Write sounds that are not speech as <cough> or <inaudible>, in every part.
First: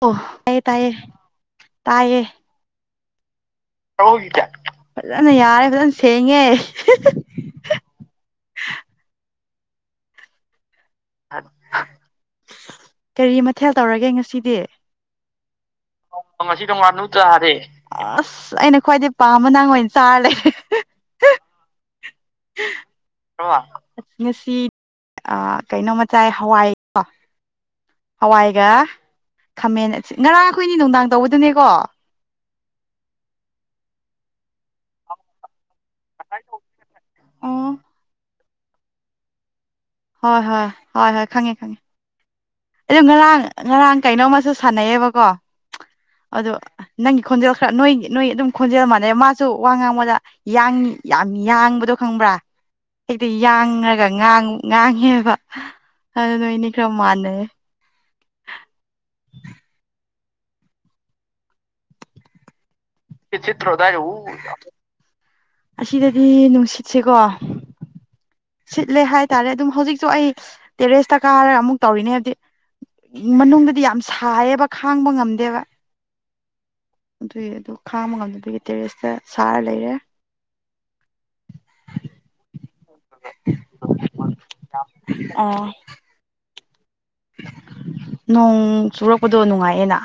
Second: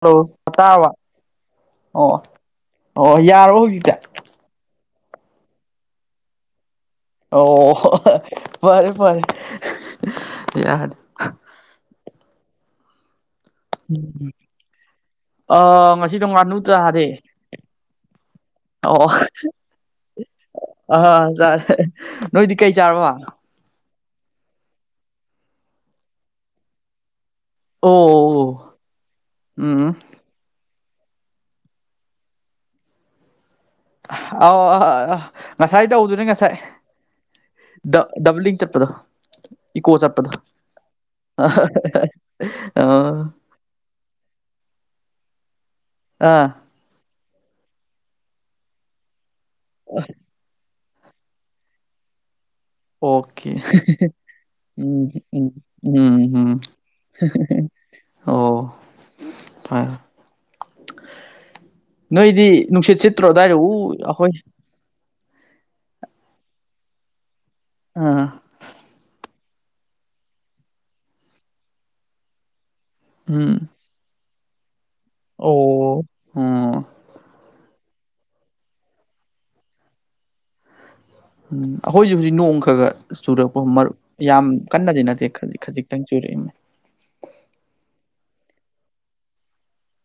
ꯑꯣ ꯇꯥꯏꯌꯦ ꯇꯥꯕ ꯑꯣ ꯇꯥꯏꯌꯦ ꯑꯣ ꯌꯥꯔꯥ ꯐꯖꯅ ꯌꯥꯔꯦ ꯐꯖꯅ ꯁꯦꯡꯉꯦ ꯑꯣ ꯐꯔꯦ ꯐꯔꯦ ꯌꯥꯅꯤ ꯑ <inaudible> ꯀꯔꯤ ꯃꯊꯦꯜ ꯇꯧꯔꯒꯦ ꯉꯁꯤꯗꯤ ꯑ ꯉꯁꯤꯗꯣ ꯉꯥꯅꯨ ꯉꯁꯤ ꯆꯥꯔꯦ ꯑꯁ ꯑꯩꯅ ꯑꯣ ꯈ꯭ꯋꯥꯏꯗꯩ ꯄꯥꯝꯕ ꯅꯪ ꯑꯣꯏꯅ ꯆꯥꯔ ꯂꯩꯔꯦ ꯑ ꯆꯔꯦ ꯅꯣꯏꯗꯤ ꯀꯩ ꯆꯥꯔꯕ ꯉꯁꯤ ꯀꯩꯅꯣ ꯃꯆꯥꯥꯏ ꯍꯋꯥꯏ ꯀꯣ ꯍꯋꯥꯏꯒ ꯑꯣ ꯈꯥꯃꯦꯟ ꯎꯝ ꯉꯔꯥꯡꯈꯣꯏꯅꯤ ꯅꯨꯡꯗꯥꯡ ꯇꯧꯕꯗꯨꯅꯦꯀꯣ ꯑ ꯑ ꯑ ꯉꯁꯥꯏ ꯇꯧꯗꯨꯅꯦ ꯉꯁꯥꯏ ꯑꯣ ꯗꯕꯂꯤꯡ ꯆꯠ ꯆꯠꯄ ꯏꯀꯣ ꯆꯠꯄꯗꯣ ꯍꯣꯏ ꯑꯗꯨ ꯉꯔꯥꯡ ꯑꯥ ꯉꯔꯥꯡ ꯀꯩꯅꯣꯝꯃꯨ ꯁꯥꯟꯅꯩꯌꯦꯕꯀꯣ ꯑꯗꯨ ꯅꯪ ꯈꯣꯟꯖꯦꯜ ꯈꯔ ꯅꯣꯏ ꯅꯣꯏ ꯑꯗꯨꯝ ꯈꯣꯟꯖꯦꯜ ꯃꯥꯟꯅꯩ ꯃꯥꯁꯨ ꯋꯥ ꯉꯥꯡꯕꯗ ꯌꯥꯡꯏꯤ ꯌꯥꯝ ꯌꯥꯡꯕꯗꯣ ꯈꯪꯕ꯭ꯔꯥ ꯑꯩꯗꯤ ꯑꯣꯀꯦ ꯌꯥꯡꯉꯒꯥꯡ ꯎꯝ ꯉꯥꯡꯉꯦꯕ ꯎꯝ ꯎꯝ ꯑꯗꯨ ꯅ ꯎꯝ ꯑꯅꯤ ꯈꯔ ꯃꯥꯟꯅꯩ ꯑꯣ ꯐꯔ ꯅꯣꯏꯗꯤ ꯅꯨꯡꯁꯤꯠ ꯁꯤꯠꯇ꯭ꯔꯣ ꯑꯗꯨꯋꯥꯏꯗ ꯎ ꯑꯩꯈꯣꯏ ꯑꯁꯤꯗꯗꯤ ꯅꯨꯡꯁꯤꯠꯁꯦꯀꯣ ꯑ ꯁꯤꯠꯂꯦ ꯍꯥꯏꯇꯥꯔꯦ ꯑꯗꯨꯝ ꯍꯧꯖꯤꯛꯁꯨ ꯑꯩ ꯇꯦꯔꯦꯁꯇ ꯀꯥꯔꯒ ꯑꯃꯨꯛ ꯇꯧꯔꯤꯅꯦ ꯍꯥꯏꯕꯗꯤ ꯎꯝ ꯃꯅꯨꯡꯗꯗꯤ ꯌꯥꯝ ꯁꯥꯏꯌꯦꯕ ꯈꯥꯡꯕ ꯉꯝꯗꯦꯕ ꯑꯣ ꯎꯝ ꯁꯨꯏ ꯑꯗꯨ ꯈꯥꯃ ꯉꯝꯗꯕꯒꯤ ꯇꯦꯔꯦꯁꯇ ꯁꯥꯔ ꯂꯩꯔꯦ ꯎꯝ ꯑꯍꯣꯏꯖꯨ ꯍꯧꯖꯤꯛ ꯅꯣꯡ ꯈꯒ ꯆꯨꯔꯛꯄ ꯃꯔꯨꯞ ꯌꯥꯝ ꯀꯟꯅꯗꯤ ꯅꯠꯇꯦ ꯈꯖꯤꯛ ꯑꯣ ꯈꯖꯤꯛꯇꯪ ꯆ ꯅꯣꯡ ꯆꯨꯔꯛꯄꯗꯣ ꯅꯨꯡꯉꯥꯏꯌꯦꯅ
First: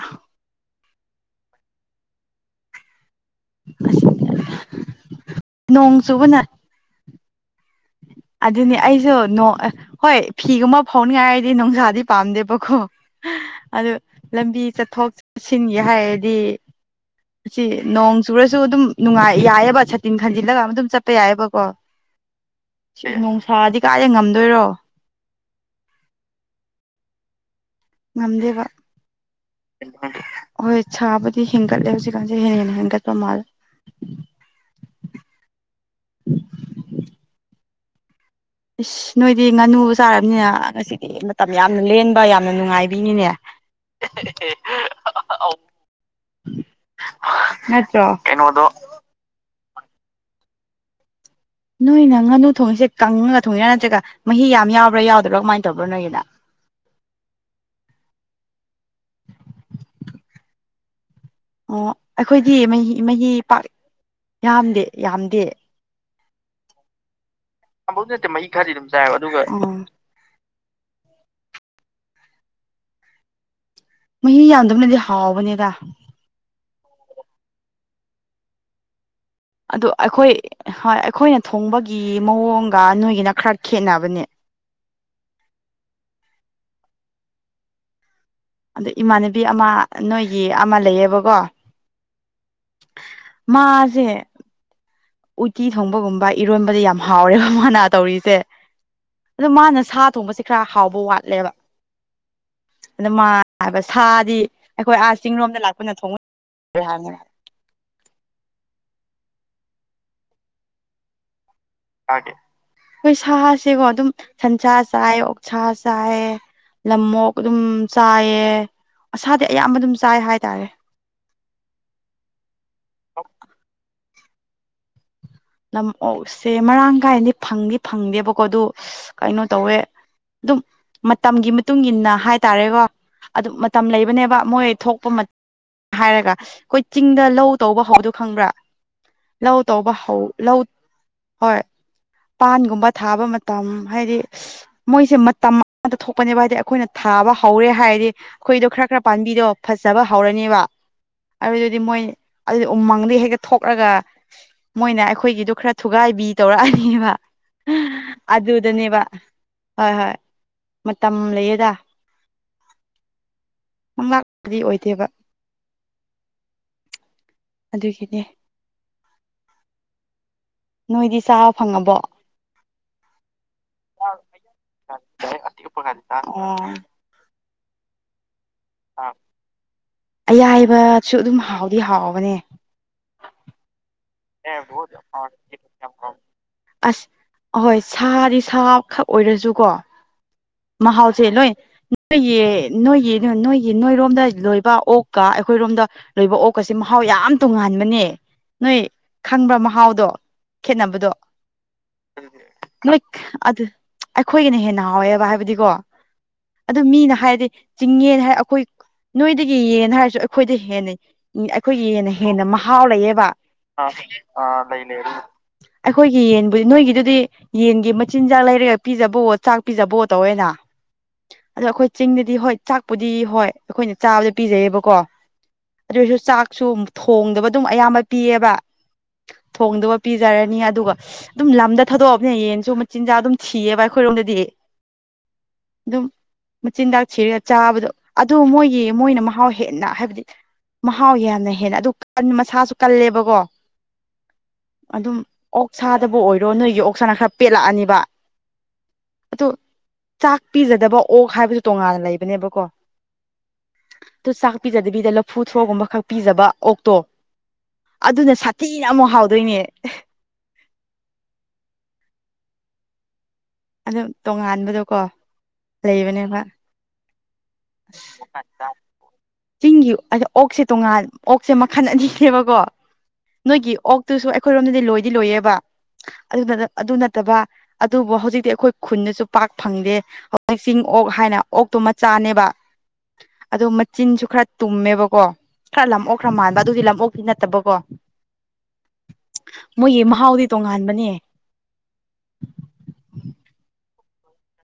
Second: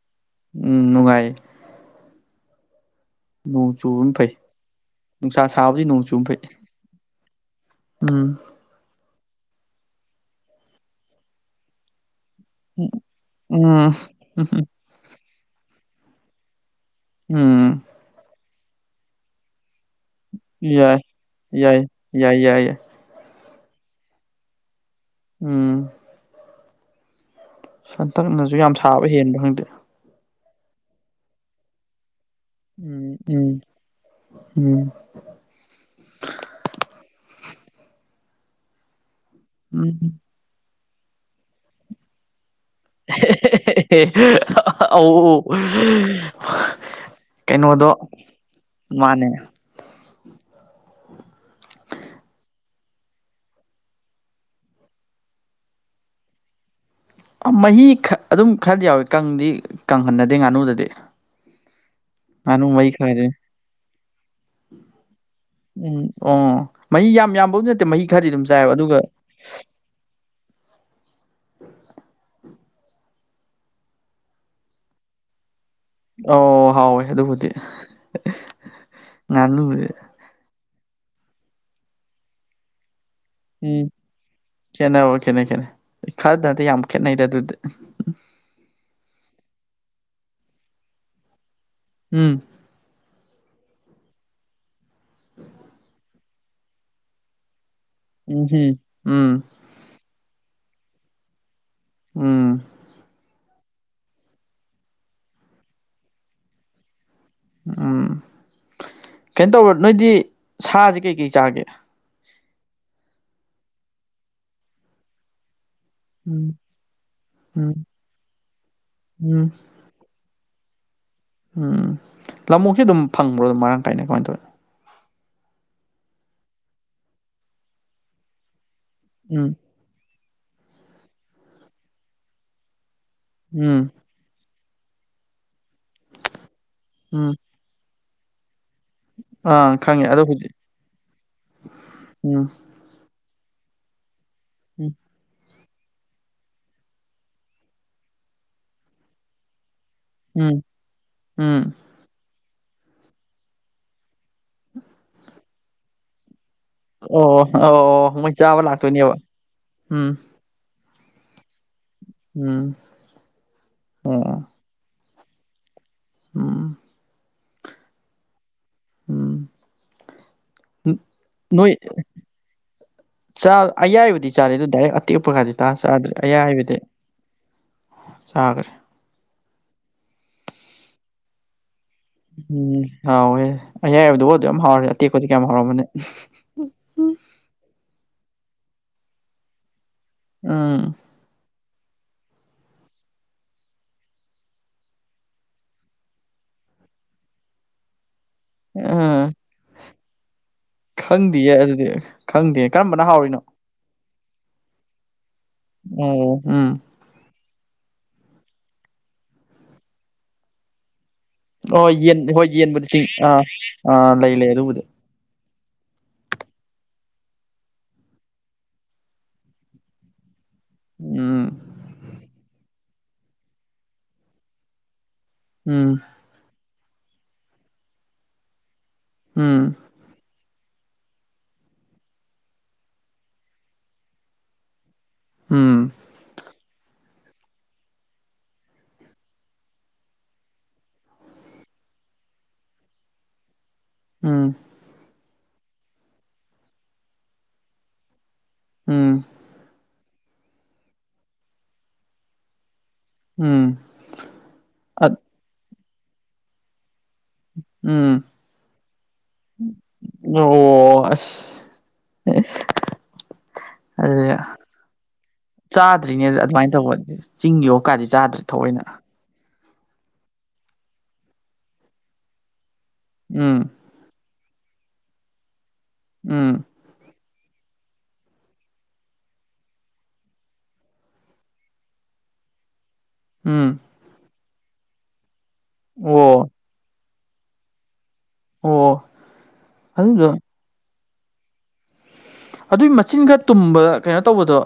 ꯎꯝ ꯅꯨꯡꯉꯥꯏ ꯑꯁ ꯅꯣꯡꯆꯨꯕꯅ ꯐꯩ ꯅꯨꯡꯁꯥ ꯁꯥꯕꯗꯤ ꯅꯣꯡ ꯆꯨꯕ ꯐꯩ ꯎꯝ ꯑꯗꯨꯅꯤ ꯑꯩꯁꯨ ꯍꯣꯏ ꯐꯤꯒꯨꯝꯕ ꯐꯥꯎꯅꯤꯡꯉꯥꯏ ꯍꯥꯏꯗꯤ ꯅꯨꯡꯁꯥꯗꯤ ꯄꯥꯝꯗꯦꯕꯀꯣ ꯎꯝ ꯑꯗꯨ ꯂꯝꯕꯤ ꯆꯠꯊꯣꯛ ꯆꯠꯁꯤꯟꯒꯦ ꯍꯥꯏꯔꯗꯤ ꯑꯁꯤ ꯎꯝ ꯅꯣꯡ ꯆꯨꯔꯁꯨ ꯑꯗꯨꯝ ꯅꯨꯡꯉꯥꯏ ꯌꯥꯏꯑꯕ ꯇꯤꯡ ꯍꯟꯖꯤꯜꯂꯒ ꯑꯃ ꯑꯗꯨꯝ ꯌꯥꯏ ꯆꯠꯄ ꯌꯥꯏꯑꯕꯀꯣ ꯌꯥꯏ ꯌꯥꯏ ꯌꯥꯏ ꯌꯥꯏ ꯊꯥꯗꯤ ꯀꯥꯗꯦ ꯉꯝꯗꯣꯏꯔꯣ ꯎꯝ ꯁꯟꯇꯛꯅꯁꯨ ꯉꯝꯗꯦꯕ ꯌꯥꯝ ꯁꯥꯕ ꯍꯦꯟꯕ ꯍꯪꯗ ꯍꯣꯏ ꯁꯥꯕꯗꯤ ꯍꯤꯡꯒꯠꯂꯦ ꯍꯧꯖꯤꯛ ꯍꯦꯜꯀꯠꯄ ꯎꯝ ꯃꯥꯂꯦ ꯎꯝ ꯎꯝ ꯎ <inaudible> ꯏꯁ ꯅꯣꯏꯗꯤ ꯉꯥꯅꯨ ꯎꯝ ꯆꯥꯔꯕꯅꯤꯅ ꯉꯁꯤꯗꯤ ꯃꯇꯝ ꯌꯥꯝꯅ ꯂꯦꯟꯕ ꯌꯥꯝ ꯑ <unintelligible> ꯀꯩꯅꯣꯗꯣ ꯅꯠꯇ꯭ꯔꯣ ꯀꯩꯅꯣꯗꯣ ꯃꯥꯅꯦ ꯅꯣꯏꯅ ꯉꯥꯅꯨ ꯊꯣꯡꯉꯤꯁꯦ ꯀꯪꯉꯒ ꯊꯣꯡꯉꯤꯔ ꯅꯠꯇ꯭ꯔꯒ ꯃꯍꯤ ꯌꯥꯝ ꯌꯥꯎꯕ꯭ꯔꯥ ꯌꯥꯎꯗꯕ꯭ꯔꯥ ꯀꯃꯥꯏꯅ ꯇꯧꯕ꯭ꯔꯥ ꯅꯣꯏꯒꯤꯅ <inaudible> ꯃꯍꯤ ꯑꯗꯨꯝ ꯈꯔꯗꯤ ꯌꯥꯎꯋꯦ ꯀꯪꯗꯤ ꯀꯪꯍꯟꯅꯗꯦ ꯉꯥꯅꯨꯗꯗꯤ ꯑꯣ ꯑꯩꯈꯣꯏꯗꯤ ꯉꯥꯅꯨ ꯈꯔꯗꯤ ꯃꯍꯤ ꯄꯥꯛ ꯌꯥꯝꯗꯦ ꯌꯥꯝꯗꯦ ꯎꯝ ꯑꯣ ꯃꯍꯤ ꯌꯥꯝ ꯌꯥꯝꯕꯕꯨꯗꯤ ꯅꯠꯇꯦ ꯃꯍꯤ ꯈꯔꯗꯤ ꯑꯗꯨꯝ ꯆꯥꯏꯑꯕ ꯑꯗꯨꯒ ꯃꯍꯤ ꯌꯥꯝꯟꯗꯕꯅꯗꯤ ꯍꯥꯎꯕꯅꯦꯗ ꯑꯣ ꯍꯥꯎꯋꯦ ꯑꯗꯨꯕꯨꯗꯤ ꯑ ꯉꯥꯅꯨꯗꯤ ꯑꯩꯈꯣꯏ ꯍꯣꯏ ꯑꯩꯈꯣꯏꯅ ꯊꯣꯡꯕꯒꯤ ꯃꯑꯣꯡꯒ ꯅꯣꯏ ꯎꯝ ꯈꯦꯅꯕ ꯈꯦꯅꯩ ꯈꯦꯠꯅꯩ ꯈꯔꯗ ꯅꯠꯇꯦ ꯌꯥꯝ ꯈꯦꯠꯅꯩꯗ ꯑꯗꯨꯗꯤ ꯅꯨꯕꯤ ꯑꯃ ꯅꯣꯏꯒꯤ ꯑꯃ ꯂꯩꯌꯦꯕꯀꯣ ꯎꯝ ꯃꯥꯁꯦ ꯎꯇꯤ ꯊꯣꯡꯕꯒꯨꯝꯕ ꯏꯔꯣꯟꯕꯗ ꯌꯥꯝ ꯍꯥꯎꯔꯦꯕ ꯃꯥꯅ ꯇꯧꯔꯤꯁꯦ ꯎꯝꯍꯨꯝ ꯎꯝ ꯑꯗꯣ ꯃꯥꯅ ꯁꯥ ꯊꯣꯡꯕꯁꯦ ꯈꯔ ꯍꯥꯎꯕ ꯋꯥꯠꯂꯦꯕ ꯎꯝ ꯑꯗ ꯃꯥ ꯍꯥꯏꯕ ꯁꯥꯗꯤ ꯑꯩꯈꯣꯏ ꯑꯥ ꯆꯤꯡꯔꯣꯝꯗ ꯂꯥꯛꯄꯅ ꯊꯣꯡꯕꯦ ꯍꯥꯏꯕꯅꯦ ꯎꯝ ꯀꯩꯅꯣ ꯇꯧꯕ ꯅꯣꯏꯗꯤ ꯁꯥꯁꯦ ꯀꯩꯀꯩ ꯆꯥꯒꯦ ꯑꯩꯈꯣꯏ ꯁꯥꯁꯤꯀꯣ ꯑꯗꯨꯝ ꯁꯟꯁꯥ ꯆꯥꯏ ꯑꯣꯛ ꯁꯥ ꯆꯥꯏꯌꯦ ꯎꯝ ꯂꯝꯃꯣꯛ ꯑꯗꯨꯝ ꯎꯝ ꯆꯥꯏꯌꯦ ꯑꯁꯥꯗꯤ ꯎꯝ ꯑꯌꯥꯝꯕ ꯑꯗꯨꯝ ꯆꯥꯏ ꯍꯥꯏ ꯇꯥꯔꯦ ꯎꯝ ꯂꯃꯨꯑꯣꯛꯁꯦ ꯑꯗꯨꯝ ꯐꯪꯕ꯭ꯔꯣ ꯑꯗꯨꯝ ꯃꯔꯥꯡ ꯀꯥꯏꯅ ꯀꯃꯥꯏꯅ ꯇꯧꯋꯦ ꯅꯝ ꯑꯣ ꯁꯦ ꯃꯔꯥꯡ ꯀꯥꯏꯅꯗꯤ ꯐꯪꯗꯤ ꯐꯪꯗꯦꯕꯀꯣ ꯑꯗꯨ ꯀꯩꯅꯣ ꯎꯝ ꯇꯧꯏ ꯑꯗꯨꯝ ꯃꯇꯝꯒꯤ ꯃꯇꯨꯡ ꯏꯟꯅ ꯍꯥꯏꯇꯥꯔꯦꯀꯣ ꯑꯗꯨꯝ ꯃꯇꯝ ꯎꯝ ꯂꯩꯕꯅꯦꯕ ꯃꯣꯏ ꯊꯣꯛꯄ ꯍꯥꯏꯔꯒ ꯑꯩꯈꯣꯏ ꯆꯤꯡꯗ ꯎꯝ ꯂꯧ ꯇꯧꯕ ꯍꯧꯗꯣ ꯈꯪꯕ꯭ꯔꯥ ꯂꯧ ꯑꯥ ꯇꯧꯕ ꯈꯪꯉꯦ ꯑꯗꯣ ꯍꯧ ꯍꯧꯖꯤꯛ ꯂꯧ ꯍꯣꯏ ꯎꯝ ꯄꯥꯟꯒꯨꯝꯕ ꯊꯥꯕ ꯃꯇꯝ ꯍꯥꯏꯗꯤ ꯎꯝ ꯃꯣꯏꯁꯦ ꯃꯇꯝ ꯑꯇ ꯊꯣꯛꯄꯅꯦꯕ ꯍꯥꯏꯗꯤ ꯑꯩꯈꯣꯏꯅ ꯊꯥꯕ ꯍꯧꯔꯦ ꯍꯥꯏꯔꯗꯤ ꯑꯩꯈꯣꯏꯗꯣ ꯈꯔ ꯈꯔ ꯄꯥꯟꯕꯤꯗꯣ ꯐꯖꯕ ꯎꯝ ꯍꯧꯔꯅꯦꯕ ꯎꯝ ꯑꯗꯨꯗꯨꯗꯤ ꯃꯣꯏ ꯑꯗꯨꯗꯤ ꯎꯃꯪꯗ ꯍꯦꯛꯇ ꯊꯣꯛꯂꯒ ꯃꯣꯏꯅ ꯑꯩꯈꯣꯏꯒꯤꯗꯨꯣ ꯈꯔ ꯊꯨꯒꯥꯏꯕꯤ ꯇꯧꯔꯛꯑꯅꯤꯕ ꯑꯣ ꯑꯣ ꯃꯣꯏ ꯆꯥꯕ ꯑꯗꯨꯗꯅꯦꯕ ꯂꯥꯛꯇꯣꯏꯅꯦꯕ ꯍꯣꯏ ꯎꯝ ꯍꯣꯏ ꯃꯇꯝ ꯂꯩꯌꯦꯗ ꯎꯝ ꯑꯣ ꯀ꯭ꯔꯤ ꯑꯣꯏꯗꯦꯕ ꯎꯝ ꯑꯗꯨꯒꯤꯅꯦ ꯎꯝ ꯅꯣꯏꯗꯤ ꯆꯥꯕ ꯅꯣꯏ ꯐꯪꯉꯕꯣ ꯑꯌꯥꯏꯕꯗꯤ ꯆꯥꯔꯦ ꯑꯗꯨ ꯗꯥꯏꯔꯦꯛ ꯑꯇꯦꯛ ꯄꯒꯗꯤ ꯇꯥ ꯆꯥꯗ꯭ꯔꯦ ꯑꯌꯥꯏꯕꯗꯤ ꯆꯒꯦ ꯫ ꯑꯌꯥꯏꯕꯁꯨ ꯑꯗꯨꯝ ꯍꯥꯎꯋ ꯎꯝ ꯍꯥꯎ ꯑ ꯂ ꯑꯗꯨ ꯌꯥꯝ ꯍꯥꯎꯔꯦ ꯌꯥꯇ ꯀꯣꯗꯤ ꯀ ꯌꯥꯝ ꯍꯥꯎꯔꯃꯅꯦ ꯑꯁ ꯑꯍꯣꯏ ꯁꯥꯗꯤ ꯁꯥ ꯈꯛ ꯑꯣꯏꯔꯁꯨꯀꯣ ꯎꯝ ꯃꯍꯥꯎꯁꯦꯂꯣꯏ ꯅꯣꯏꯒꯤ ꯅꯣꯏꯒꯤ ꯅꯣꯏꯒꯤ ꯅꯣꯏꯔꯣꯝꯗ ꯂꯣꯏꯕ ꯑꯣꯛꯀ ꯑꯩꯈꯣꯏꯔꯣꯝꯗ ꯂꯣꯏꯕ ꯑꯣꯛꯀ ꯑꯁꯤ ꯃꯍꯥꯎ ꯌꯥꯝ ꯇꯣꯡꯉꯥꯟꯕꯅꯦ ꯅꯣꯏ ꯈꯪꯕ ꯃꯍꯥꯎꯗꯣ ꯈꯦꯠꯅꯕꯗꯣ ꯈꯪꯗꯦꯌꯦ ꯑꯗꯨꯗꯤ ꯈꯪꯗꯦ ꯅꯣꯏ ꯀꯔꯝꯕꯅ ꯍꯥꯎꯔꯤꯅꯣ ꯑꯗꯨ ꯑꯩꯈꯣꯏꯒꯤꯅ ꯍꯦꯟꯅ ꯍꯥꯎꯋꯦꯕ ꯍꯥꯏꯕꯗꯤꯀꯣ ꯑꯣ ꯎꯝ ꯑꯗꯨ ꯃꯤꯅ ꯍꯥꯏꯔꯗꯤ ꯆꯤꯡꯉꯦ ꯍꯥꯏ ꯑꯩꯈꯣꯏ ꯅꯣꯏꯗꯒꯤ ꯌꯦꯟ ꯍꯥꯏꯔꯁꯨ ꯑꯩꯈꯣꯏꯗ ꯍꯦꯟꯅꯩ ꯑꯣ ꯑꯩꯈꯣꯏꯒꯤꯦꯟꯅ ꯌꯦꯟ ꯍꯣꯏ ꯍꯦꯟꯅ ꯃꯍꯥꯎ ꯌꯦꯟꯕꯨꯗꯤ ꯆꯤꯡ ꯂꯩꯌꯦꯕ ꯑꯥ ꯑꯥ ꯂꯩ ꯂꯩ ꯑꯗꯨꯕꯨꯗꯤ ꯑꯩꯈꯣꯏꯒꯤ ꯌꯦꯟꯕꯨꯗꯤ ꯅꯣꯏꯒꯤꯗꯨꯗꯤ ꯌꯦꯟꯒꯤ ꯃꯆꯤꯟꯖꯥꯛ ꯂꯩꯔꯒ ꯄꯤꯖꯕꯣꯠ ꯆꯥꯛ ꯄꯤꯖꯕꯣꯠ ꯇꯧꯋꯦꯗ ꯎꯝ ꯑꯗ ꯑꯩꯈꯣꯏ ꯆꯤꯡꯗꯗꯤ ꯍꯣꯏ ꯆꯥꯛꯄꯨꯗꯤ ꯍꯣꯏ ꯑꯩꯈꯣꯏꯅ ꯆꯥꯕꯗ ꯄꯤꯖꯩꯌꯦꯕꯀꯣ ꯎꯝ ꯑꯗꯨꯔꯁꯨ ꯆꯥꯛꯁꯨ ꯊꯣꯡꯗꯨꯕ ꯑꯗꯨꯝ ꯑꯌꯥꯝꯕ ꯄꯤꯌꯦꯕ ꯎꯝ ꯊꯣꯡꯗꯨꯕ ꯄꯤꯖꯔꯅꯤ ꯑꯗꯨꯒ ꯑꯗꯨꯝ ꯂꯝꯗ ꯊꯥꯗꯣꯛꯑꯕꯅ ꯌꯦꯟꯁꯨ ꯃꯆꯤꯟꯖꯥꯛ ꯑꯗꯨꯝ ꯊꯤꯑꯕ ꯑꯩꯈꯣꯏꯔꯣꯝꯗꯗꯤ ꯎꯝ ꯑꯗꯨꯝ ꯃ ꯆꯤꯟꯖ ꯁꯤꯔꯒ ꯆꯥꯕꯗꯣ ꯑꯗꯨ ꯃꯣꯏꯒꯤ ꯃꯣꯏꯅ ꯃꯍꯥꯎ ꯍꯦꯟꯅ ꯍꯥꯏꯕꯗꯤ ꯃꯍꯥꯎ ꯌꯥꯝꯅ ꯍꯦꯟꯅ ꯑꯗꯨ ꯃꯁꯥꯁꯨ ꯀꯜꯂꯦꯕꯀꯣ ꯎꯝ ꯑꯗꯨꯝ ꯑꯣꯛꯁꯥꯗꯕꯨ ꯑꯣꯏꯔꯣ ꯅꯣꯏꯒꯤ ꯑꯣꯛꯁꯥꯅ ꯈꯔ ꯄꯦꯜꯂꯛꯑꯅꯤꯕ ꯎꯝ ꯑꯗꯨ ꯆꯥꯛ ꯄꯤꯖꯗꯕ ꯑꯣꯛ ꯍꯥꯏꯕꯁꯨ ꯇꯣꯡꯉꯥꯟꯅ ꯂꯩꯕꯅꯦꯕꯀꯣ ꯎꯝ ꯑꯗꯨꯣ ꯆꯥꯛ ꯄꯤꯖꯗꯕꯤꯗ ꯑꯠ ꯂꯐꯨ ꯊ꯭ꯔꯣꯒꯨꯝꯕ ꯈꯛ ꯄꯤꯖꯕ ꯑꯣꯛꯇꯣ ꯎꯝ ꯑꯗꯨꯅ ꯁꯥꯊꯤꯅ ꯑꯃꯨꯛ ꯍꯥꯎꯗꯣꯏꯅꯦ <unintelligible> ꯑꯣ ꯑꯁ ꯑꯗꯨꯝ ꯑꯗꯨ ꯇꯣꯉꯥꯟꯕꯗꯣꯀꯣ ꯆꯥꯗ꯭ꯔꯤꯅꯦ ꯂꯩꯕꯅꯦꯕ ꯑꯗꯨꯃꯥꯏꯅ ꯇꯧꯕꯅꯦ ꯆꯤꯡꯒꯤ ꯑꯣꯨꯛ ꯀꯥꯗꯤ ꯆꯥꯗ꯭ꯔꯦ ꯊꯑꯣꯏꯅ ꯆꯤꯡꯒꯤ ꯑ ꯑꯣꯛꯁꯦ ꯇꯣꯉꯥꯟ ꯑꯣꯛꯁꯦ ꯃꯈꯜ ꯑꯅꯤꯅꯦꯕꯀꯣ ꯎꯝ ꯅꯣꯏꯒꯤ ꯑꯣꯛꯇꯨꯁꯨ ꯑꯩꯈꯣꯏꯔꯣꯝꯗꯗꯤ ꯂꯣꯏꯗꯤ ꯂꯣꯏꯌꯦꯕ ꯑꯗꯨ ꯎꯝ ꯑꯗꯨ ꯅꯠꯇꯕ ꯑꯗꯨꯕꯨ ꯍꯧꯖꯤꯛꯇꯤ ꯑꯩꯈꯣꯏ ꯈꯨꯟꯗꯁꯨ ꯄꯥꯛ ꯐꯪꯗꯦ ꯍꯧꯖꯤꯛ ꯆꯤꯡ ꯑꯣꯛ ꯍꯥꯏꯅ ꯑꯣꯛꯇꯨ ꯃꯆꯥꯅꯦꯕ ꯑꯗꯣ ꯎꯝ ꯃꯆꯤꯟꯁꯨ ꯈꯔ ꯇꯨꯝꯃꯦꯕꯀꯣ ꯈꯔ ꯂꯐꯣꯛ ꯈꯔ ꯑꯣ ꯃꯥꯟꯕ ꯑꯗꯨꯗꯤ ꯂꯝꯣꯛ ꯁꯤ ꯅꯠꯇꯕꯀꯣ ꯑꯣ ꯃꯣꯏꯒꯤ ꯑꯗꯨꯗꯣ ꯃꯍꯥꯎꯗꯤ ꯇꯣꯉꯥꯟꯕꯅꯦ ꯑꯗꯨꯏ ꯃꯆꯤꯟ ꯈ ꯇꯨꯝꯕꯗ ꯀꯩꯅꯣ ꯇꯧꯕꯗꯣ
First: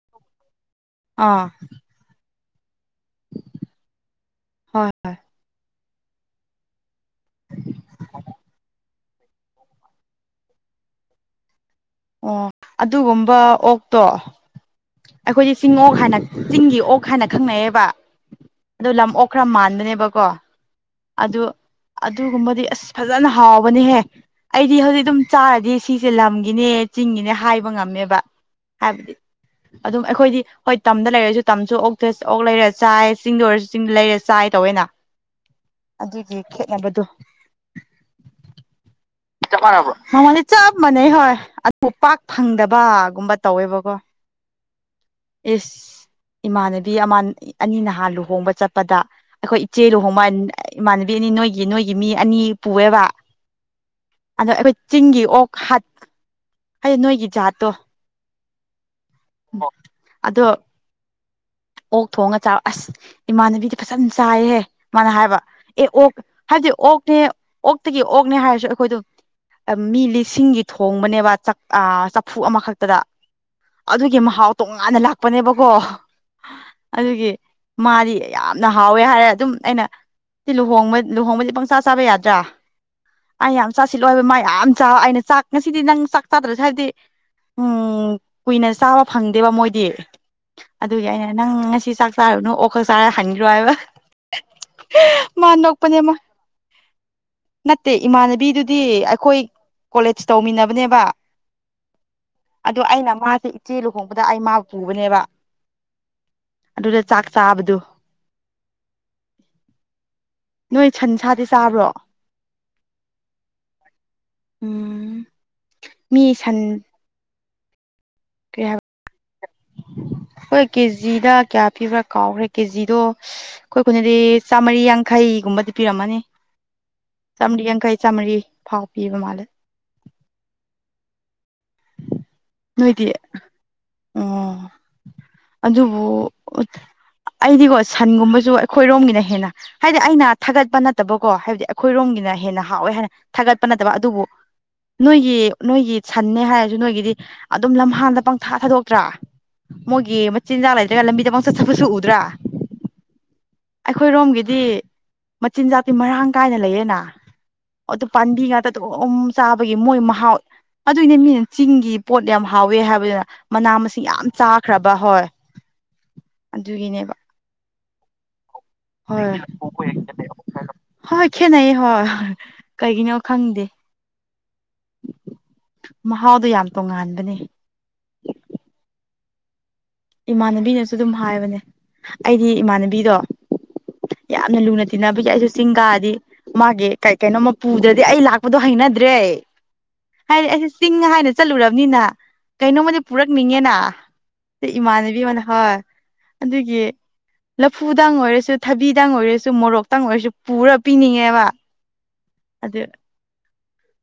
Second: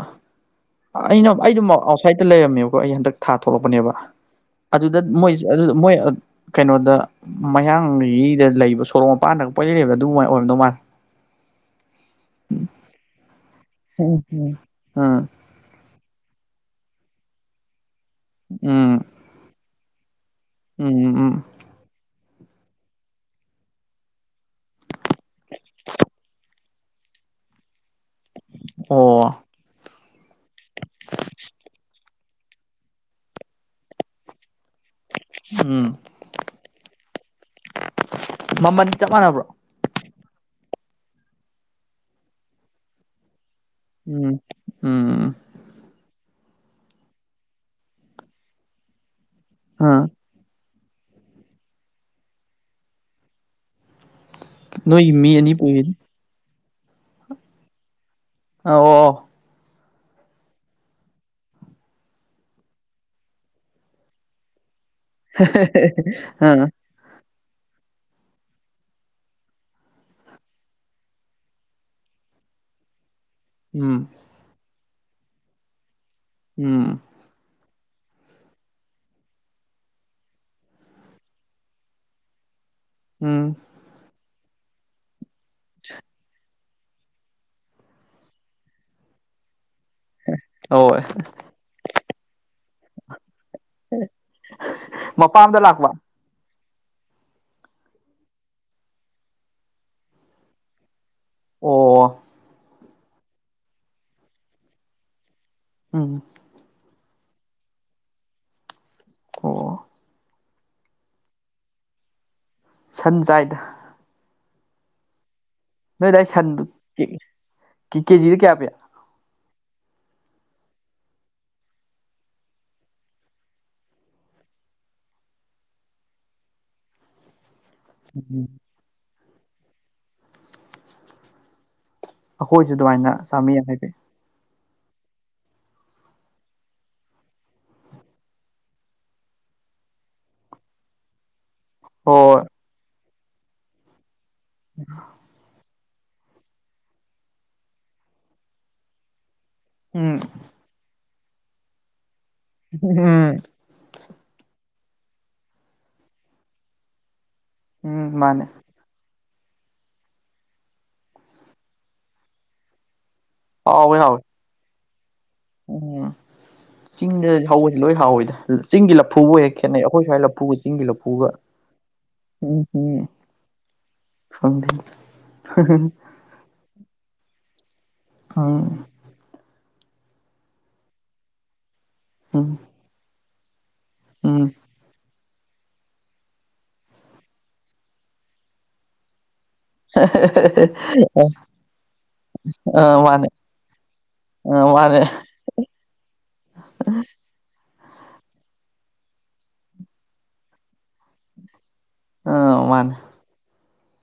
ꯑꯩꯅ ꯑꯥ ꯑꯩꯗꯨ ꯑꯥꯎꯠꯁꯥꯏꯗꯠꯇ ꯂꯩꯔꯝꯃꯦꯕ ꯑꯩ ꯍꯟꯗꯛ ꯊꯥ ꯊꯣꯛꯂꯛꯄꯅꯦꯕ ꯍꯣꯏ ꯑꯗꯨꯗ ꯃꯣꯏ ꯀꯩꯅꯣꯗ ꯃꯌꯥꯡꯒꯤꯗ ꯂꯩꯕ ꯁꯣꯔꯣꯛ ꯃꯄꯥꯟꯗ ꯀꯣꯏ ꯂꯩ ꯂꯩꯗ ꯑꯗꯨꯃꯥꯏꯅ ꯑꯣꯏꯔꯝꯗꯧ ꯃꯥꯜꯂꯦ ꯑꯣ ꯑꯗꯨꯒꯨꯝꯕ ꯑꯣꯛꯇꯣ ꯍꯝ ꯍꯝ ꯑꯩꯈꯣꯏꯗꯤ ꯆꯤꯡ ꯑꯣꯛ ꯍꯥꯏꯅ ꯆꯤꯡꯒꯤ ꯑꯣꯛ ꯍꯥꯏꯅ ꯈꯪꯅꯩꯑꯕ ꯑꯣ ꯎꯝ ꯂꯝ ꯑꯣꯛ ꯈꯔ ꯃꯥꯟꯗꯅꯦꯕꯀꯣ ꯎꯝ ꯎꯝ ꯑꯗꯨꯒꯨꯝꯕꯗꯤ ꯑꯁ ꯐꯖꯅ ꯍꯥꯎꯕꯅꯦꯍꯦ ꯑꯩꯗꯤ ꯍꯧꯖꯤꯛ ꯑꯗꯨꯝ ꯆꯥꯔꯗꯤ ꯁꯤꯁꯦ ꯂꯝꯒꯤꯅꯦ ꯆꯤꯡ ꯃꯤꯅꯦ ꯍꯥꯏꯕ ꯉꯝꯃꯦꯕ ꯍꯥꯏꯕꯗꯤ ꯑꯣ ꯑꯗꯨꯝ ꯑꯩꯈꯣꯏꯗꯤ ꯍꯣꯏ ꯇꯝꯗ ꯂꯩꯔꯁꯨ ꯇꯝꯁꯨ ꯑꯣꯛꯇ ꯑꯣꯛ ꯂꯩꯔ ꯆꯥꯏ ꯆꯤꯡꯗ ꯑꯣꯏꯔꯁꯨ ꯆꯤꯡ ꯂꯩꯔ ꯆꯥꯏ ꯇꯧꯋꯦꯅ ꯎꯝ ꯑꯗꯨꯒꯤ ꯈꯦꯠꯅꯕꯗꯣ ꯃꯃꯜꯗꯤ ꯃꯥꯟꯅꯕ꯭ꯔꯣ ꯆꯞ ꯃꯥꯟꯅꯕ꯭ꯔꫭ ꯃꯃꯜꯗꯤ ꯆꯞ ꯃꯥꯟꯅꯩ ꯍꯣꯏ ꯑꯗꯨꯕꯨ ꯄꯥꯛ ꯐꯪꯗꯕꯒꯨꯝꯕ ꯇꯧꯋꯦꯕꯀꯣ ꯎꯝ ꯎꯝ ꯏꯁ ꯏꯃꯥꯟꯅꯕꯤ ꯑꯃ ꯑꯅꯤ ꯅꯍꯥꯟ ꯂꯨꯍꯣꯡꯕ ꯆꯠꯄꯗ ꯑꯩꯈꯣꯏ ꯏꯆꯦ ꯑꯥ ꯂꯨꯍꯣꯡꯕ ꯏꯃꯥꯟꯅꯕꯤ ꯑꯅꯤ ꯅꯣꯏꯒꯤ ꯅꯣꯏꯒꯤ ꯃꯤ ꯑꯅꯤ ꯄꯨꯑꯦꯕ ꯑꯗꯣ ꯑꯩꯈꯣꯏ ꯅꯣꯏꯒꯤ ꯆꯤꯡꯒꯤ ꯃꯤ ꯑꯣꯛ ꯑꯅꯤ ꯄꯨꯏ ꯍꯠ ꯍꯥꯏꯗꯤ ꯅꯣꯏꯒꯤ ꯖꯥꯠꯇꯣ ꯑ ꯑꯣ ꯑꯗꯣ ꯑꯣꯛ ꯊꯣꯡꯉ ꯆꯥꯕ ꯑꯁ ꯏꯃꯥꯟꯅꯕꯤꯗꯤ ꯐꯖꯅ ꯆꯥꯏꯍꯦ ꯃꯥꯅ ꯍꯥꯏꯕ ꯑꯦ ꯑꯣꯛ ꯑꯥ ꯍꯥꯏꯗꯤ ꯑꯣꯛꯅꯦ ꯑꯣꯛꯇꯒꯤ ꯑꯣꯛꯅꯦ ꯍꯥꯏꯔꯁꯨ ꯑꯩꯈꯣꯏꯗꯝ ꯃꯤ ꯂꯤꯁꯤꯡꯒꯤ ꯊꯣꯡꯕꯅꯦꯕ ꯆꯛ ꯆꯐꯨ ꯑꯃꯈꯛꯇꯗ ꯎꯝ ꯑꯗꯨꯒꯤ ꯃꯍꯥꯎ ꯇꯣꯉꯥꯟꯅ ꯂꯥꯛꯄꯅꯦꯕꯀꯣ ꯎꯝ ꯑꯗꯨꯒꯤ ꯃꯥꯗꯤ ꯌꯥꯝꯅ ꯍꯥꯎꯋꯦ ꯍꯥꯏꯔꯦ ꯑꯗꯨꯝ ꯑꯩꯅ ꯁꯤ ꯂꯨꯍꫭꯡꯕ ꯂꯨꯍꯣꯡꯕꯗꯤ ꯄꯪꯆꯥ ꯆꯥꯕ ꯌꯥꯗ꯭ꯔꯥ ꯑꯩ ꯎꯝ ꯌꯥꯝ ꯆꯥꯁꯤꯜꯂꯣꯍꯥꯏꯕ ꯃꯥ ꯌꯥꯝ ꯆ ꯑꯩꯅ ꯆꯥꯛ ꯉꯁꯤꯗꯤ ꯅꯪ ꯆꯥꯛ ꯆꯥꯗ꯭ꯔ ꯍꯥꯏꯕꯗꯤ ꯎꯝ ꯀꯨꯏꯅ ꯆꯥꯕ ꯐꯪꯗꯦꯕ ꯃꯣꯏꯗꯤ ꯍꯣꯏ ꯑꯗꯨꯒꯤ ꯑꯩꯅ ꯅꯪ ꯉꯁꯤ ꯆꯥꯛ ꯆꯥꯔꯨꯅꯨ ꯑꯣꯛꯈꯛ ꯆꯥꯔ ꯍꯟ ꯔꫭ ꯍꯥꯏꯕ ꯃꯥ ꯃꯄꯥꯝꯗ ꯂꯥꯛꯄ ꯅꫭꯛꯄꯅꯦ ꯃꯥ ꯅꯠꯇꯦ ꯏꯃꯥꯟꯅꯕꯤꯗꯨꯗꯤ ꯑꯩꯈꯣꯏ ꯀꯣꯂꯦꯖ ꯇꯧꯃꯤꯟꯅꯕꯅꯦꯕ ꯑꯣ ꯑꯗꯨ ꯑꯩꯅ ꯃꯥꯁꯦ ꯏꯆꯦ ꯂꯨꯍꯣꯡꯕꯗ ꯑꯩ ꯃꯥꯕꯨ ꯄꯨꯕꯅꯦꯕ ꯎꯝ ꯑꯗꯨꯗ ꯆꯥꯛ ꯆꯥꯕꯗꯨ ꯑꯣ ꯅꯣꯏ ꯁꯟ ꯁꯥꯗꯤ ꯆꯥꯕ꯭ꯔꯣ ꯁꯟꯆꯥꯏꯗ ꯎꯝ ꯅꯣꯏ ꯃꯤ ꯑꯗꯥꯏ ꯁꯥꯟꯗꯨ ꯁꯟ <unintelligible> ꯀꯦ ꯀꯦꯖꯤꯗ ꯀꯌꯥ ꯀꯩ ꯄꯤ ꯍꯥꯏꯕ <inaudible> ꯑꯩꯈꯣꯏ ꯀꯦꯖꯤꯗ ꯀꯌꯥ ꯄꯤꯕ꯭ꯔꯥ ꯀꯥꯎꯈ꯭ꯔꯦ ꯀꯦꯖꯤꯗꯣ ꯑꯩꯈꯣꯏ ꯈꯨꯟꯗꯗꯤ ꯆꯥꯝꯃꯔꯤ ꯌꯥꯡꯈꯩ ꯑꯩ ꯒꯨꯝꯕꯗꯤ ꯄꯤꯔꯝꯃꯔꯤ ꯌꯥꯡꯈꯩ ꯆꯥꯝꯃꯔꯤ ꯎꯝ ꯐꯥꯎ ꯄꯤꯕ ꯃꯥꯜꯂꯦ ꯑꯩꯈꯣꯏꯁꯨ ꯑꯗꯨꯃꯥꯏꯅ ꯅꯣꯏꯗꯤ ꯆꯥꯝꯃꯔꯤ ꯌꯥꯡꯈꯩ ꯄꯤ ꯑꯣ ꯑꯗꯨꯕꯨ ꯑꯩꯗꯤꯀꯣ ꯁꯟꯒꯨꯝꯕꯁꯨ ꯑꯩꯈꯣꯏꯔꯣꯝꯒꯤꯅ ꯍꯦꯟꯅ ꯍꯥꯏꯗꯤ ꯑꯩꯅ ꯊꯥꯒꯠꯄ ꯅꯠꯇꯕꯀꯣ ꯍꯥꯏꯕꯗꯤ ꯑꯩꯈꯣꯏꯔꯣꯝꯒꯤꯅ ꯍꯣꯏ ꯍꯦꯟꯅ ꯍꯥꯎꯋꯦ ꯍꯥꯏꯅ ꯊꯥꯒꯠꯄ ꯅꯠꯇꯕ ꯑꯗꯨꯕꯨ ꯅꯣꯏꯒꯤ ꯅꯣꯏꯒꯤ ꯁꯟꯅꯟꯅꯦ ꯍꯥꯏꯔ ꯅꯣꯏꯒꯤꯗꯤ ꯑꯗꯨꯝ ꯂꯝꯍꯥꯟꯗ ꯄꯪꯊꯥ ꯊꯥꯗꯣꯛꯇ꯭ꯔꯥ ꯎꯝ ꯃꯣꯏꯒꯤ ꯃꯆꯤꯟꯖꯥꯛ ꯂꯩꯇ꯭ꯔꯒ ꯂꯝꯕꯤ ꯗ ꯄꯪꯆꯠ ꯆꯠꯄꯁꯨ ꯎꯗ꯭ꯔꯥ ꯎꯝ ꯑꯩꯈꯣꯏꯔꯣꯝꯒꯤꯗꯤ ꯃꯆꯤꯟꯖꯥꯛꯇꯤ ꯃꯔꯥꯡ ꯀꯥꯏꯅ ꯂꯩꯌꯦꯅ ꯑꯗꯨ ꯎꯝ ꯃꯥꯅꯦ ꯄꯥꯝꯕꯤ ꯉꯥꯛꯇ ꯑꯗꯨꯝ ꯆꯥꯕꯒꯤ ꯃꯣꯏ ꯃꯍꯥꯎ ꯑꯗꯨꯏꯅꯦ ꯃꯤꯅ ꯆꯤꯡꯒꯤ ꯄꯣꯠ ꯌꯥꯝ ꯍꯥꯎꯋꯦ ꯍꯥꯏꯕꯗꯨꯅ ꯃꯅꯥ ꯍꯥꯎꯋꯦ ꯃꯁꯤꯡ ꯍꯥꯎꯋꯦ ꯌꯥꯝ ꯆꯥꯈ꯭ꯔꯕ ꯍꯣꯏ ꯎꯝ ꯑꯗꯨꯒꯤꯅꯦꯕ ꯆꯤꯡꯗ ꯍꯧꯕꯁꯦ ꯂꯣꯏ ꯍꯥꯎꯋꯤꯗ ꯆꯤꯡꯒꯤ ꯂꯐꯨꯕꯨ ꯍꯣꯏ ꯍꯦꯛ ꯈꯦꯠꯅꯩ ꯑꯩꯈꯣꯏ ꯁ꯭ꯋꯥꯏ ꯂꯐꯨꯒ ꯆꯤꯡꯒꯤ ꯍꯣꯏ ꯂꯐꯨꯒ ꯈꯦꯠꯅꯩ ꯍꯣꯏ <unintelligible> ꯀꯩꯒꯤꯅꯣ ꯈꯪꯗꯦ ꯈꯪꯗꯦ <unintelligible> ꯃꯍꯥꯎꯗꯣ ꯌꯥꯝ ꯇꯣꯉꯥꯟꯕꯅꯦ ꯑ ꯏꯃꯥꯟꯅꯕꯤꯅꯁꯨ ꯑꯗꯨꯝ ꯍꯥꯏꯕꯅꯦ ꯑꯩꯗꯤ ꯎꯝ ꯏꯃꯥꯟꯅꯕꯤꯗꯣ ꯎꯝ ꯌꯥꯝꯅ ꯂꯨꯅ ꯇꯤꯟꯅꯕ ꯕꯁꯦ ꯑꯩꯁꯨ ꯆꯤꯡꯀꯥꯔꯗꯤ ꯃꯥꯒꯤ ꯀꯩ ꯀꯩꯅꯣꯃ ꯄꯨꯗ꯭ꯔꯗꯤ ꯑꯩ ꯂꯥꯛꯄꯗꯣ ꯍꯩꯅꯗ꯭ꯔꯦ ꯍꯥꯏꯗꯤ ꯑꯩꯁꯦ ꯆꯤꯡ ꯍꯥꯏꯅ ꯆꯠꯂꯨꯔꯕꯅꯤꯅ ꯑ ꯀꯩꯅꯣꯝꯃꯗꯤ ꯃꯥꯅꯦ ꯄꯨꯔꯛꯅꯤꯡꯉꯦꯅ ꯁꯤ ꯑ ꯃꯥꯅꯦ ꯏꯃꯥꯟꯅꯕꯤ ꯑꯃꯅ ꯍꯣꯏ ꯑꯗꯨꯒꯤ ꯂꯐꯨꯗꯪ ꯑꯣꯏꯔꯁꯨ ꯊꯕꯤꯗꯪ ꯑꯣꯏꯔꯁꯨ ꯃꯣꯔꯣꯛꯇꯪ ꯑꯣꯏꯔꯁꯨ ꯄꯨꯔ ꯄꯤꯅꯤꯡꯉꯦꯕ ꯑ ꯑꯗꯨ ꯃꯥꯅꯦ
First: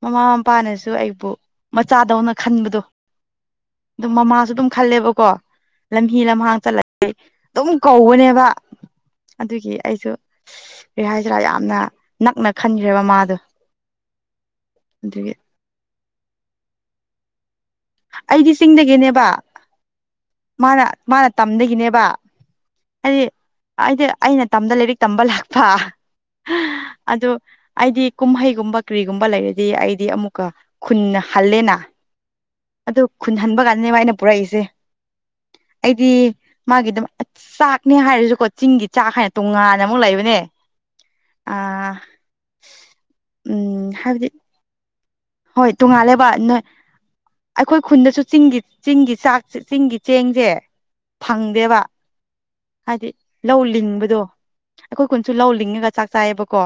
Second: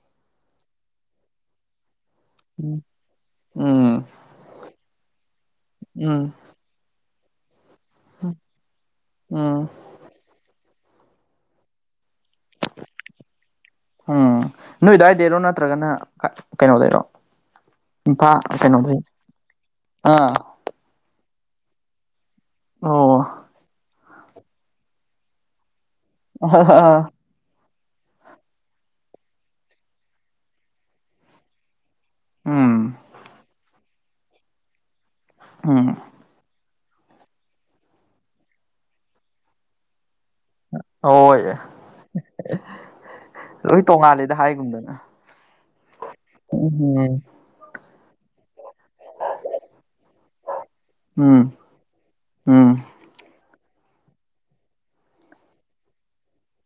ꯃꯃꯥ ꯃꯄꯥꯅꯁꯨ ꯑꯩꯕꯨ ꯃꯆꯥꯗꯧꯅ ꯈꯟꯕꯗꯣ ꯎꯝ ꯑꯗꯨꯝ ꯃꯃꯥꯁꯨ ꯑꯗꯨꯝ ꯈꯜꯂꯦꯕꯀꯣ ꯂꯝꯍꯤ ꯎꯝ ꯂꯝꯍꯥꯡ ꯆꯠꯂ ꯑꯗꯨꯝ ꯀꯧꯕꯅꯦꯕ ꯎꯝ ꯑꯗꯨꯒꯤ ꯑꯩꯁꯨ ꯑꯦ ꯍꯥꯏꯁꯤꯔꯥ ꯌꯥꯝꯅ ꯅꯛꯅ ꯈꯟꯈ꯭ꯔꯦꯕ ꯃꯥꯗꯣ ꯑꯗꯨꯒꯤ ꯅꯣꯏꯗꯥꯏꯗꯩꯔꯣ ꯅꯠꯇ꯭ꯔꯒꯅ ꯀꯩꯅꯣꯗꯔꯣ ꯑꯩꯗꯤ ꯆꯤꯡꯗꯒꯤꯅꯦꯕ ꯑꯥ ꯃꯥꯅ ꯃꯥꯅ ꯇꯝꯗꯒꯤꯅꯦꯕ ꯑꯣ ꯍꯥꯏꯗꯤ ꯍꯥꯏꯗꯤ ꯑꯩꯅ ꯇꯝꯗ ꯂꯥꯏꯔꯤꯛ ꯇꯝꯕ ꯂꯥꯛꯄ ꯑ ꯑꯗꯨ ꯑꯩꯗꯤ ꯀꯨꯝꯍꯩꯒꯨꯝꯕ ꯀ꯭ꯔꯤꯒꯨꯝꯕ ꯂꯩꯔꯗꯤ ꯑꯩꯗꯤ ꯑꯃꯨꯛꯀ ꯈꯨꯟꯅ ꯍꯜꯂꯦꯅ ꯎꯝ ꯑꯗꯨ ꯈꯨꯟꯍꯟꯕ ꯀꯥꯟꯗꯅꯦꯕ ꯑꯩꯅ ꯄꯨꯔꯛꯏꯁꯦ ꯎꯝ ꯑꯩꯗꯤ ꯃꯥꯒꯤ ꯑꯗꯨ ꯆꯥꯛꯅꯦ ꯍꯥꯏꯔꯁꯨꯀꯣ ꯆꯤꯡꯒꯤ ꯆꯥꯛ ꯍꯥꯏꯅ ꯇꯣꯡꯉꯥꯟꯅ ꯑꯃꯨꯛ ꯂꯩꯕꯅꯦ ꯍꯣꯏ ꯑ ꯎꯝ ꯂꯣꯏ ꯍꯥꯏꯗꯤ ꯇꯣꯡꯉꯥꯜꯂꯦꯗ ꯍꯥꯏꯒꯨꯝꯗꯅ ꯍꯣꯏ ꯇꯣꯡꯉꯥꯜꯂꯦꯕ ꯅꯣꯏ ꯎꯝ ꯑꯩꯈꯣꯏ ꯈꯨꯟꯗꯁꯨ ꯆꯤꯡꯒꯤ ꯆꯤꯡꯒꯤ ꯆꯥꯛꯁ ꯆꯤꯡꯒꯤ ꯆꯦꯡꯁꯦ ꯎꯝ ꯐꯪꯗꯦꯕ ꯎꯝ ꯍꯥꯏꯗꯤ ꯂꯧ ꯂꯤꯡꯕꯗꯣ ꯑꯩꯈꯣꯏ ꯀꯨꯟꯁꯨ ꯂꯧ ꯂꯤꯡꯉꯒ ꯆꯥꯛ ꯆꯥꯏꯌꯦꯕꯀꯣ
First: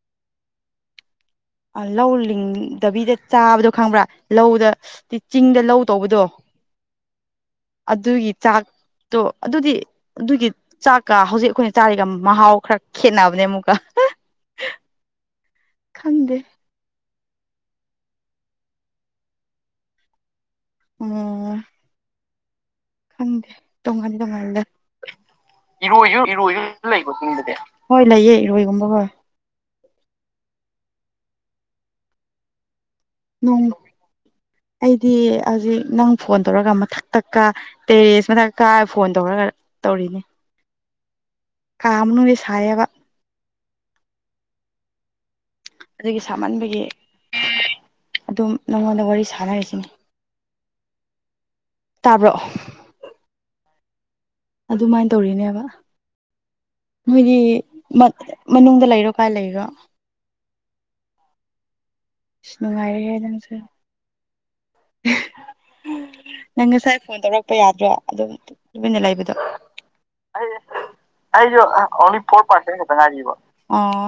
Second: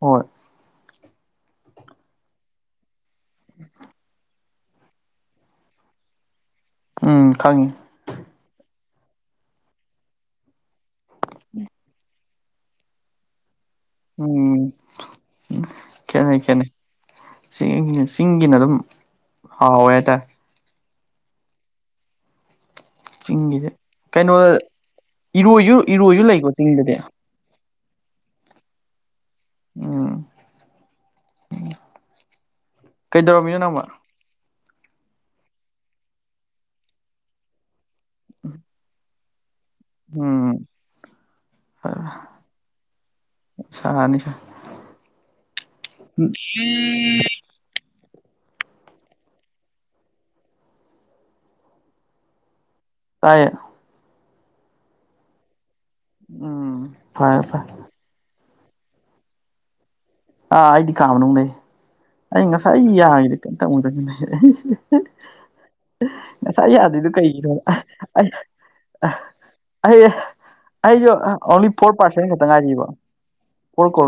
ꯍꯣꯏ ꯂꯧ ꯂꯤꯡꯂꯤ ꯗꯕꯤꯗ ꯆꯥꯕꯗꯣ ꯈꯪꯕ꯭ꯔꯥ ꯂꯧꯗ ꯆꯤꯡꯗ ꯂꯧ ꯇꯧꯕꯗꯣ ꯎꯝ ꯈꯪꯉꯤ ꯑꯗꯨꯒꯤ ꯆꯥꯛꯇꯣ ꯑꯗꯨꯗꯤ ꯑꯗꯨꯒꯤ ꯆꯥꯛꯀ ꯍꯧꯖꯤꯛ ꯑꯩꯈꯣꯏꯅ ꯆꯥꯔꯤꯒ ꯃꯍꯥꯎ ꯈꯔ ꯈꯦꯠꯅꯕꯅꯦ ꯑꯃꯨꯛꯀ ꯎꯝ ꯈꯪꯗꯦ ꯆꯤꯡꯅ ꯑꯗꯨꯝ ꯍꯥꯎꯋꯦ ꯍꯥꯏꯇꯥꯔꯦ ꯑꯣꯝ ꯈꯪꯗꯦ ꯆꯤꯡꯒꯤꯁꯦ ꯀꯩꯅꯣ ꯏꯔꯣꯏꯁꯨ ꯏꯔꯣꯏꯁꯨ ꯂꯩꯀꯣ ꯆꯤꯡꯗꯗꯤ <unintelligible> <inaudible> ꯍꯣꯏ ꯂꯩꯌꯦ ꯏꯔꯣꯏꯒꯨꯝꯕ ꯎꯝ ꯀꯩꯗꯧꯔꯝꯃꯤꯅꯣ ꯅꯣꯡ ꯅꯪꯕꯣ ꯑꯩꯗꯤ ꯍꯧꯖꯤꯛ ꯅꯪ ꯐꯣꯟ ꯇꯧꯔꯒ ꯃꯊꯛꯛꯇꯛꯀ ꯇꯦꯔꯦꯁ ꯃꯊꯛꯀ ꯐꯣꯟ ꯇꯧꯔꯒ ꯎꯝ ꯀꯥꯝꯅ ꯁꯌꯦꯕ ꯁꯥꯅꯤ ꯑꯗꯨꯒꯤ ꯁꯥꯃꯟꯕꯒꯤ ꯑꯗꯨꯝ ꯅꯪꯉꯣꯟꯗ ꯋꯥꯔꯤ ꯁꯥꯟꯅꯔꯤꯁꯤꯅꯤ ꯇꯥꯕ꯭ꯔꯣꯑꯣ ꯇꯥꯏꯌꯦ ꯑꯗꯨꯃꯥꯏꯅ ꯇꯧꯔꯤꯅꯦꯕ ꯎꯝ ꯅꯣꯏꯒꯤ ꯐꯔꯦ ꯐꯔꯦ ꯃꯅꯨꯡꯗ ꯂꯩꯔꯣ ꯀꯥꯏ ꯂꯩꯒꯣ ꯑꯥ ꯑꯩꯗꯤ ꯀꯥꯝꯅꯨꯡ ꯂꯩ ꯑꯩ ꯑꯁ ꯉꯁꯥꯏ ꯑꯩ ꯅꯨꯡꯉꯥꯏꯔꯦꯍꯦ ꯌꯥꯈꯤꯗꯤ ꯅꯪꯁꯨ ꯀꯔꯤꯝꯇꯧꯗꯦ ꯅꯪ ꯉꯁꯥꯏ ꯌꯥꯗꯣꯏꯗꯨ ꯐꯣꯟ ꯀꯩꯒꯤꯅꯣ ꯇꯧꯔꯛꯄ ꯌꯥꯗ꯭ꯔꯣ ꯑꯗꯨꯝ ꯇꯨꯃꯤꯟꯅ ꯂꯩꯕꯗꯣ ꯑꯩ ꯑꯩꯁꯨ ꯑꯣꯡꯂꯤ ꯐꯣꯔ ꯄꯥꯔꯁꯦꯟ ꯈꯛꯇ ꯉꯥꯏꯔꯤꯕ ꯐꯣꯔ <unintelligible>